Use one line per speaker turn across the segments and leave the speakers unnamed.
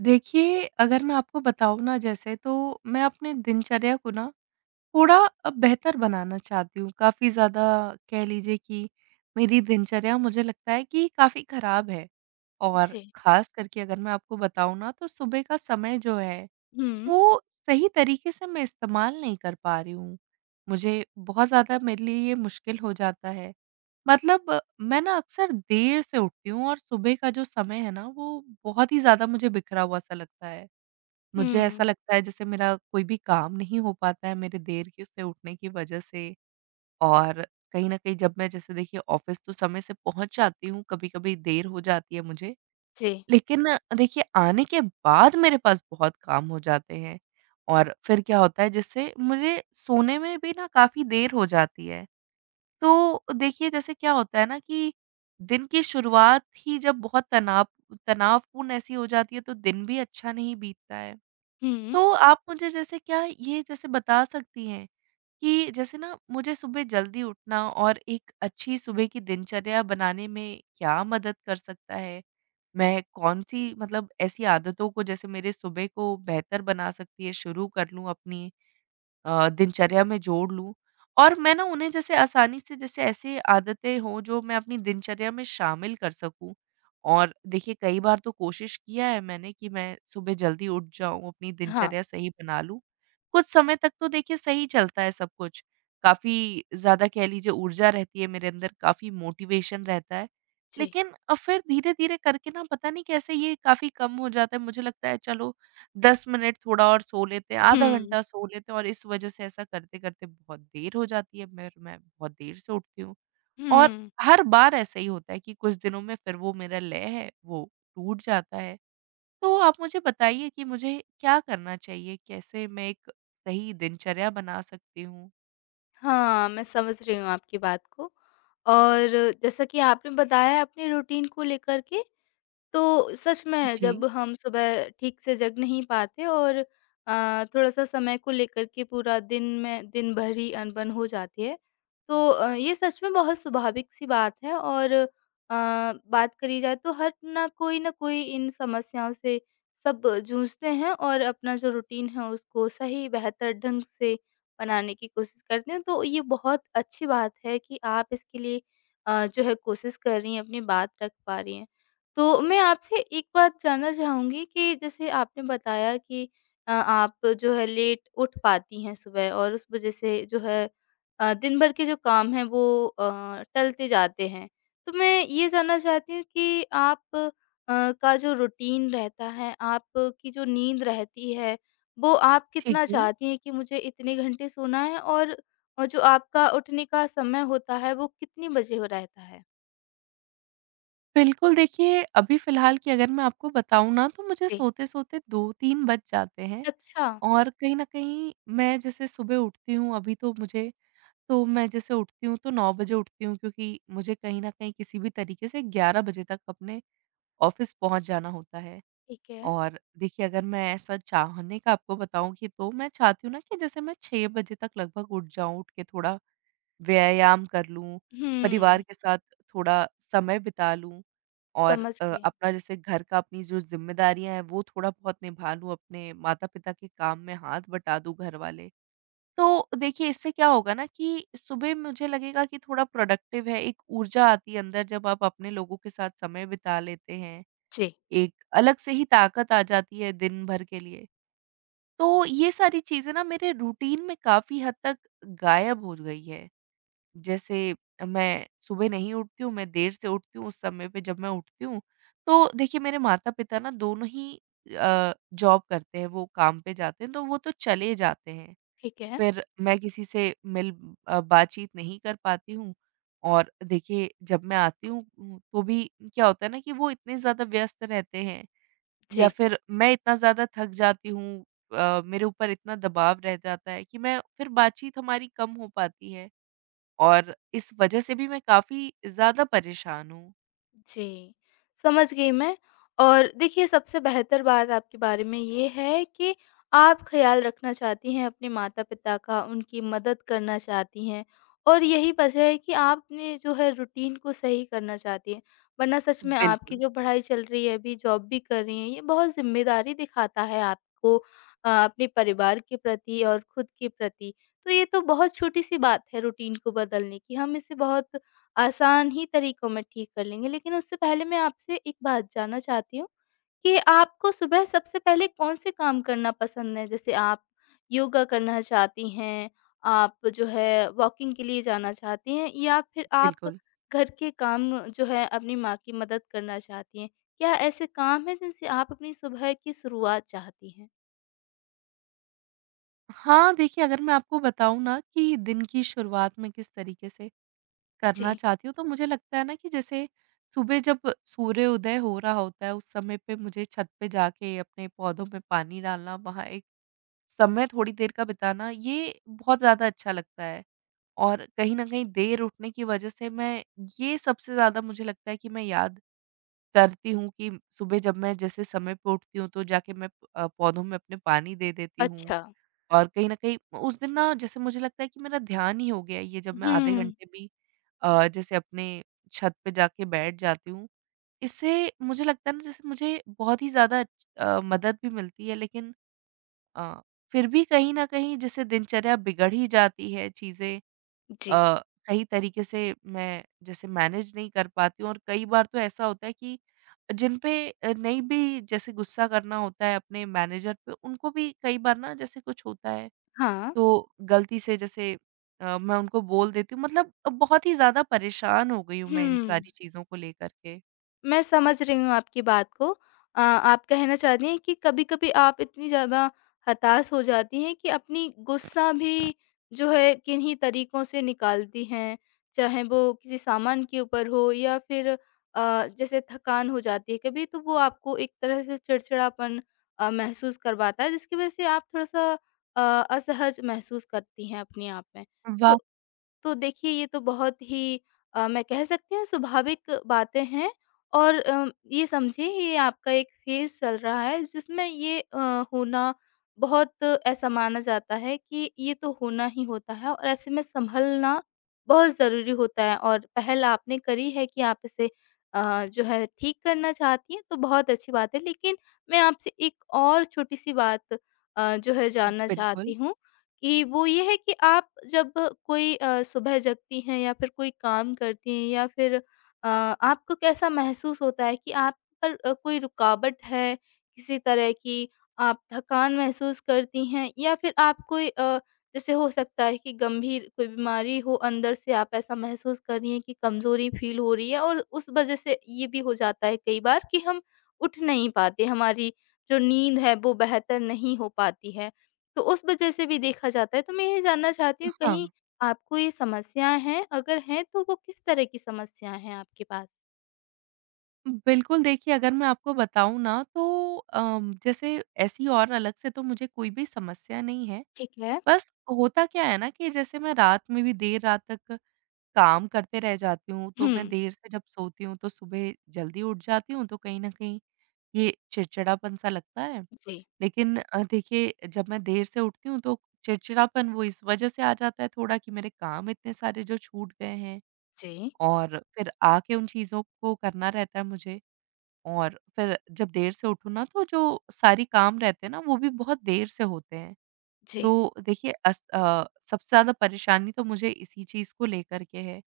देखिए, अगर मैं आपको बताऊँ ना जैसे तो मैं अपने दिनचर्या को ना थोड़ा बेहतर बनाना चाहती हूँ। काफ़ी ज़्यादा कह लीजिए कि मेरी दिनचर्या मुझे लगता है कि काफ़ी ख़राब है। और
जी।
ख़ास करके अगर मैं आपको बताऊँ ना तो सुबह का समय जो है
हुँ,
वो सही तरीके से मैं इस्तेमाल नहीं कर पा रही हूँ। मुझे बहुत ज़्यादा मेरे लिए ये मुश्किल हो जाता है। मतलब मैं ना अक्सर देर से उठती हूँ और सुबह का जो समय है ना वो बहुत ही ज़्यादा मुझे बिखरा हुआ सा लगता है। मुझे ऐसा
हुँ।
लगता है जैसे मेरा कोई भी काम नहीं हो पाता है मेरे देर के से उठने की वजह से। और कहीं न कहीं जब मैं जैसे देखिए ऑफ़िस तो समय से पहुँच जाती हूँ, कभी-कभी देर हो जाती है मुझे।
जी।
लेकिन देखिए आने के बाद मेरे पास बहुत काम हो जाते हैं और फिर क्या होता है जिससे मुझे सोने में भी ना काफ़ी देर हो जाती है। तो देखिए जैसे क्या होता है ना कि दिन की शुरुआत ही जब बहुत तनावपूर्ण ऐसी हो जाती है तो दिन भी अच्छा नहीं बीतता है।
हुँ।
तो आप मुझे जैसे क्या ये जैसे बता सकती हैं कि जैसे ना मुझे सुबह जल्दी उठना और एक अच्छी सुबह की दिनचर्या बनाने में क्या मदद कर सकता है? मैं कौन-सी मतलब ऐसी आदतों को जैसे मेरे सुबह को बेहतर बना सकती है, शुरू कर लूँ अपनी? दिनचर्या में जोड़ लूँ। और मैं ना उन्हें जैसे आसानी से जैसे ऐसी आदतें हों जो मैं अपनी दिनचर्या में शामिल कर सकूँ। और देखिए कई बार तो कोशिश किया है मैंने कि मैं सुबह जल्दी उठ जाऊँ, अपनी
हाँ,
दिनचर्या सही बना लूँ। कुछ समय तक तो देखिए सही चलता है सब कुछ, काफ़ी ज़्यादा कह लीजिए ऊर्जा रहती है मेरे अंदर, काफ़ी मोटिवेशन रहता है।
जी।
लेकिन फिर धीरे-धीरे करके ना पता नहीं कैसे ये काफ़ी कम हो जाता है, मुझे लगता है चलो 10 मिनट थोड़ा और सो लेते हैं, आधा
हुँ,
घंटा सो लेते हैं, और इस वज़ह से ऐसा करते-करते बहुत देर हो जाती है, मैं बहुत देर से उठती हूँ। और
हुँ।
हर बार ऐसा ही होता है कि कुछ दिनों में फिर वो मेरा लय है, वो टूट जाता है। तो आप मुझे बताइए कि मुझे क्या करना चाहिए? कैसे मैं एक सही दिनचर्या बना सकती हूँ?
हाँ, मैं समझ रही हूँ आपकी बात को। और जैसा कि आपने बताया अपने रूटीन को लेकर के, तो सच में
जी,
जब हम सुबह ठीक से जग नहीं पाते और थोड़ा-सा समय को लेकर के पूरा दिन में दिन भर ही अनबन हो जाती है। तो ये सच में बहुत स्वाभाविक-सी बात है। और बात करी जाए तो हर ना कोई इन समस्याओं से सब जूझते हैं, और अपना जो रूटीन है उसको सही बेहतर ढंग से बनाने की कोशिश करते हैं। तो ये बहुत अच्छी बात है कि आप इसके लिए जो है कोशिश कर रही हैं, अपनी बात रख पा रही हैं। तो मैं आपसे एक बात जानना चाहूँगी कि जैसे आपने बताया कि आप जो है लेट उठ पाती हैं सुबह, और उस वज़ह से जो है दिन भर के जो काम हैं वो टलते जाते हैं। तो मैं ये जानना चाहती हूँ कि आप का जो रूटीन रहता है, आपकी जो नींद रहती है, वो आप
ठीक
कितना
है।
चाहती हैं कि मुझे इतने घंटे सोना है, और जो आपका उठने का समय होता है वो कितने बजे हो रहता है?
बिल्कुल, देखिए अभी फ़िलहाल की अगर मैं आपको बताऊँ ना तो मुझे
जी।
सोते-सोते 2-3 बज जाते हैं।
अच्छा,
और कहीं न कहीं मैं जैसे सुबह उठती हूँ, अभी तो मुझे, तो मैं जैसे उठती हूँ तो 9 बजे उठती हूँ, क्योंकि मुझे कहीं न कहीं किसी भी तरीके से 11 बजे तक अपने ऑफ़िस पहुँच जाना होता है।
ठीक है।
और देखिए अगर मैं ऐसा चाहने का आपको बताऊँ कि तो मैं चाहती हूँ ना कि जैसे मैं 6 बजे तक लगभग उठ जाऊँ, उठ के थोड़ा व्यायाम कर लूँ, परिवार
हुँ।
के साथ थोड़ा समय बिता लूँ, और
समझ गई।
अपना जैसे घर का अपनी जो ज़िम्मेदारियाँ हैं वो थोड़ा-बहुत निभा लूँ, अपने माता-पिता के काम में हाथ बटा दूँ घर वाले। तो देखिए इससे क्या होगा ना कि सुबह मुझे लगेगा कि थोड़ा प्रोडक्टिव है, एक ऊर्जा आती है अंदर जब आप अपने लोगों के साथ समय बिता लेते हैं,
जी,
एक अलग से ही ताकत आ जाती है दिन भर के लिए। तो ये सारी चीज़ें ना मेरे रूटीन में काफ़ी हद तक गायब हो गई है। जैसे मैं सुबह नहीं उठती हूँ, मैं देर से उठती हूँ, उस समय पे जब मैं उठती हूँ, तो देखिए मेरे माता-पिता ना दोनों ही जॉब करते हैं, वो काम पे जाते हैं, तो वो तो चले जाते हैं।
ठीक है।
फिर मैं किसी से बातचीत नहीं कर पाती हूँ। और देखिए जब मैं आती हूँ, तो भी क्या होता है ना कि वो इतने ज़्यादा व्यस्त रहते हैं, या
जी।
फिर मैं इतना ज़्यादा थक जाती हूँ, मेरे ऊपर इतना दबाव रह जाता है कि मैं फिर बातचीत हमारी कम हो पाती है, और इस वजह से भी मैं काफ़ी ज़्यादा परेशान हूँ।
जी, समझ गई मैं। और देखिए सबसे बेहतर बात आपके बारे में ये है कि आप ख़्याल रखना चाहती हैं अपने माता-पिता का, उनकी मदद करना चाहती हैं, और यही वजह है कि आप अपने जो है रूटीन को सही करना चाहती हैं। वरना सच में आपकी
बिल्कुल,
जो पढ़ाई चल रही है अभी, जॉब भी कर रही हैं, ये बहुत ज़िम्मेदारी दिखाता है आपको अपने परिवार के प्रति और खुद के प्रति। तो ये तो बहुत छोटी-सी बात है रूटीन को बदलने की, हम इसे बहुत आसान ही तरीकों में ठीक कर लेंगे। लेकिन उससे पहले मैं आपसे एक बात जानना चाहती हूँ कि आपको सुबह सबसे पहले कौन-से काम करना पसंद है? जैसे आप योगा करना चाहती हैं, आप जो है वॉकिंग के लिए जाना चाहती हैं, या फिर आप
बिल्कुल।
घर के काम जो है अपनी माँ की मदद करना चाहती हैं? क्या ऐसे काम हैं जिनसे आप अपनी सुबह की शुरुआत चाहती हैं?
हाँ, देखिए अगर मैं आपको बताऊँ ना कि दिन की शुरुआत में किस तरीके से करना
जी।
चाहती हूँ, तो मुझे लगता है ना कि जैसे सुबह जब सूर्य उदय हो रहा होता है, उस समय पे मुझे छत पे जाके अपने पौधों में पानी डालना, वहाँ एक समय थोड़ी देर का बिताना, ये बहुत ज़्यादा अच्छा लगता है। और कहीं न कहीं देर उठने की वजह से मैं ये सबसे ज़्यादा मुझे लगता है कि मैं याद करती हूँ कि सुबह जब मैं जैसे समय पे उठती हूँ, तो जाके मैं पौधों में अपने पानी दे देती हूँ।
अच्छा।
और कहीं न कहीं उस दिन ना जैसे मुझे लगता है कि मेरा ध्यान ही हो गया है ये जब मैं आधे
हुँ।
घंटे भी जैसे अपने छत पे जाके बैठ जाती हूँ। इससे मुझे लगता है ना जैसे मुझे बहुत ही ज़्यादा मदद भी मिलती है, लेकिन अ, फिर भी कहीं न कहीं जैसे दिनचर्या बिगड़ ही जाती है, चीज़ें
जी।
अ, सही तरीके से मैं जैसे मैनेज नहीं कर पाती हूँ, और कई बार तो ऐसा होता है कि जिन पे नहीं भी जैसे गुस्सा करना होता है अपने मैनेजर पे, उनको भी कई बार ना जैसे कुछ होता है,
हाँ।
तो गलती से जैसे मैं उनको बोल देती हूँ, मतलब बहुत ही ज़्यादा परेशान हो गई हूँ मैं इन
हुँ।
सारी चीज़ों को लेकर के।
मैं समझ रही हूँ आपकी बात को। आप कहना चाहती हैं कि कभी-कभी आप इतनी ज़्यादा हताश हो जाती हैं कि अपनी गुस्सा भी जो है किन्हीं तरीकों से निकालती हैं। चाहे वो किसी सामान के ऊपर हो, या फिर अ, जैसे थकान हो जाती है कभी, तो वो आपको एक तरह से चिड़चिड़ापन महसूस करवाता है, जिसकी वज़ह से आप थोड़ा-सा अ, असहज महसूस करती हैं अपने आप में। तो
वाह!
देखिए ये तो बहुत ही मैं कह सकती हूँ स्वाभाविक बातें हैं। और ये समझिए ये आपका एक फेज़ चल रहा है जिसमें ये होना बहुत ऐसा माना जाता है कि ये तो होना ही होता है, और ऐसे में सँभलना बहुत ज़रूरी होता है, और पहल आपने करी है कि आप इसे जो है ठीक करना चाहती हैं, तो बहुत अच्छी बात है। लेकिन मैं आपसे एक और छोटी-सी बात जो है जानना
बिल्कुल।
चाहती हूँ, कि वो ये है कि आप जब कोई सुबह जगती हैं या फिर कोई काम करती हैं, या फिर आपको कैसा महसूस होता है कि आप पर कोई रुकावट है किसी तरह की? आप थकान महसूस करती हैं, या फिर आप कोई जैसे हो सकता है कि गंभीर कोई बीमारी हो, अंदर से आप ऐसा महसूस कर रही हैं कि कमज़ोरी फ़ील हो रही है, और उस वज़ह से ये भी हो जाता है कई बार कि हम उठ नहीं पाते, हमारी जो नींद है वो बेहतर नहीं हो पाती है। तो उस वजह से भी देखा जाता है। तो मैं ये जानना चाहती हूँ, कहीं
हाँ,
आपको ये समस्याएँ हैं? अगर हैं तो वो किस तरह की समस्याएँ हैं आपके पास?
बिल्कुल देखिए अगर मैं आपको बताऊँ ना तो जैसे ऐसी और अलग से तो मुझे कोई भी समस्या नहीं है।
ठीक है।
बस होता क्या है ना कि जैसे मैं रात में भी देर रात तक काम करते रह जाती हूँ,
हुँ।
तो मैं देर से जब सोती हूँ तो सुबह जल्दी उठ जाती हूँ, तो कहीं न कहीं ये चिड़चिड़ापन सा लगता है।
जी।
लेकिन देखिए जब मैं देर से उठती हूँ तो चिड़चिड़ापन वो इस वजह से आ जाता है थोड़ा कि मेरे काम इतने सारे जो छूट गए हैं,
जी,
और फिर आके उन चीज़ों को करना रहता है मुझे, और फिर जब देर से उठूँ ना तो जो सारी काम रहते हैं ना वो भी बहुत देर से होते हैं।
जी।
तो देखिए सबसे ज़्यादा परेशानी तो मुझे इसी चीज़ को लेकर के है।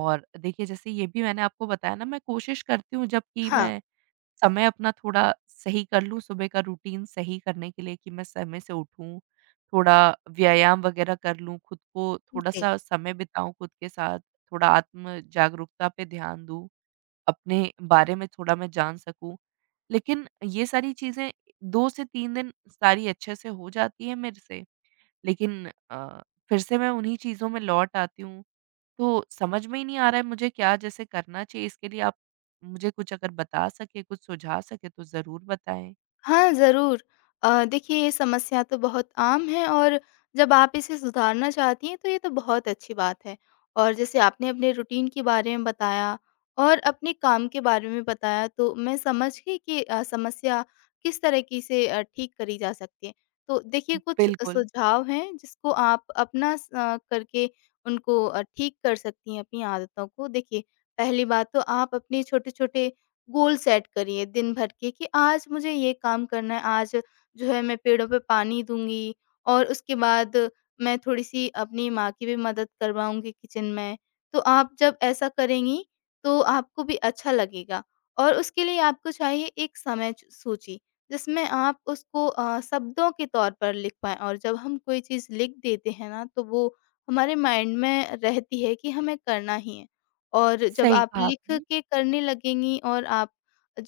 और देखिए जैसे ये भी मैंने आपको बताया ना मैं कोशिश करती हूँ जबकि
हाँ,
मैं समय अपना थोड़ा सही कर लूँ, सुबह का रूटीन सही करने के लिए कि मैं समय से उठूँ, थोड़ा व्यायाम वगैरह कर लूँ, खुद को
जी।
थोड़ा-सा समय बिताऊँ खुद के साथ, थोड़ा आत्म जागरूकता पे ध्यान दूँ, अपने बारे में थोड़ा मैं जान सकूँ। लेकिन ये सारी चीज़ें 2 से 3 दिन सारी अच्छे से हो जाती हैं मेरे से, लेकिन अ, फिर से मैं उन्हीं चीज़ों में लौट आती हूँ। तो समझ में ही नहीं आ रहा है मुझे क्या जैसे करना चाहिए, इसके लिए आप मुझे कुछ अगर बता सकें, कुछ सुझा सकें तो ज़रूर बताएँ।
हाँ, ज़रूर। देखिए ये समस्या तो बहुत आम है, और जब आप इसे सुधारना चाहती हैं तो ये तो बहुत अच्छी बात है। और जैसे आपने अपने रूटीन के बारे में बताया और अपने काम के बारे में बताया, तो मैं समझ गई कि समस्या किस तरीके से ठीक करी जा सकती है। तो देखिए कुछ
बिल्कुल,
सुझाव हैं जिसको आप अपना करके उनको ठीक कर सकती हैं अपनी आदतों को। देखिए पहली बात तो आप अपने छोटे-छोटे गोल सेट करिए दिन भर के कि आज मुझे ये काम करना है, आज जो है मैं पेड़ों पे पानी दूँगी, और उसके बाद मैं थोड़ी-सी अपनी माँ की भी मदद करवाऊँगी किचन में। तो आप जब ऐसा करेंगी, तो आपको भी अच्छा लगेगा, और उसके लिए आपको चाहिए एक समय च सूची, जिसमें आप उसको शब्दों के तौर पर लिख पाएँ। और जब हम कोई चीज़ लिख देते हैं ना, तो वो हमारे माइंड में रहती है कि हमें करना ही है। और जब
सही
आप
कहा
लिख
आपने।
के करने लगेंगी, और आप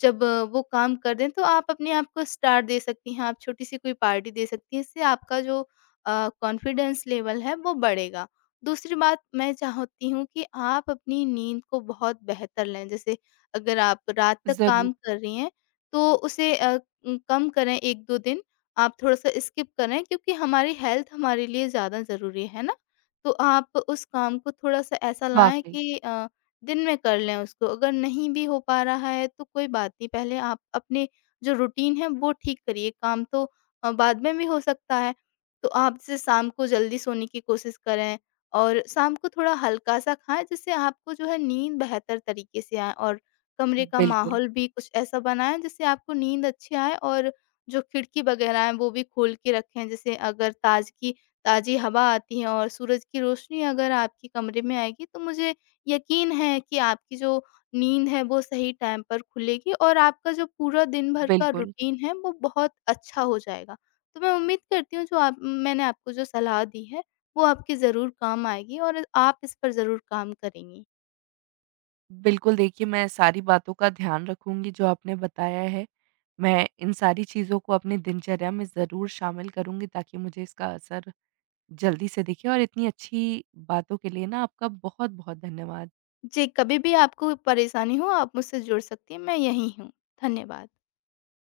जब वो काम कर दें, तो आप अपने आप को स्टार दे सकती हैं, आप छोटी-सी कोई पार्टी दे सकती हैं, इससे आपका जो कॉन्फिडेंस लेवल है, वो बढ़ेगा। दूसरी बात, मैं चाहती हूँ कि आप अपनी नींद को बहुत बेहतर लें। जैसे अगर आप रात तक
ज़रूर,
काम कर रही हैं, तो उसे कम करें 1-2 दिन, आप थोड़ा-सा स्किप करें, क्योंकि हमारी हेल्थ हमारे लिए ज़्यादा ज़रूरी है ना? तो आप उस काम को थोड़ा-सा ऐसा लाएँ
वाक़ई।
कि दिन में कर लें उसको। अगर नहीं भी हो पा रहा है तो कोई बात नहीं, पहले आप अपने जो रूटीन है वो ठीक करिए, काम तो बाद में भी हो सकता है। तो आप जैसे शाम को जल्दी सोने की कोशिश करें, और शाम को थोड़ा हल्का-सा खाएँ जिससे आपको जो है नींद बेहतर तरीके से आए, और कमरे का
बिल्कुल,
माहौल भी कुछ ऐसा बनाएँ जिससे आपको नींद अच्छी आए, और जो खिड़की वगैरह हैं वो भी खोल के रखें। जैसे अगर ताज़गी ताज़ी हवा आती है और सूरज की रोशनी अगर आपके कमरे में आएगी, तो मुझे यकीन है कि आपकी जो नींद है वो सही टाइम पर खुलेगी, और आपका जो पूरा दिन भर का
बिल्कुल।
रूटीन है वो बहुत अच्छा हो जाएगा। तो मैं उम्मीद करती हूँ जो आप मैंने आपको जो सलाह दी है वो आपके ज़रूर काम आएगी, और आप इस पर ज़रूर काम करेंगी।
बिल्कुल, देखिए मैं सारी बातों का ध्यान रखूँगी जो आपने बताया है। मैं इन सारी चीज़ों को अपनी दिनचर्या में ज़रूर शामिल करूँगी ताकि मुझे इसका असर जल्दी से दिखे, और इतनी अच्छी बातों के लिए ना आपका बहुत-बहुत धन्यवाद।
जी, कभी भी आपको परेशानी हो आप मुझसे जुड़ सकती हैं, मैं यहीं हूँ। धन्यवाद।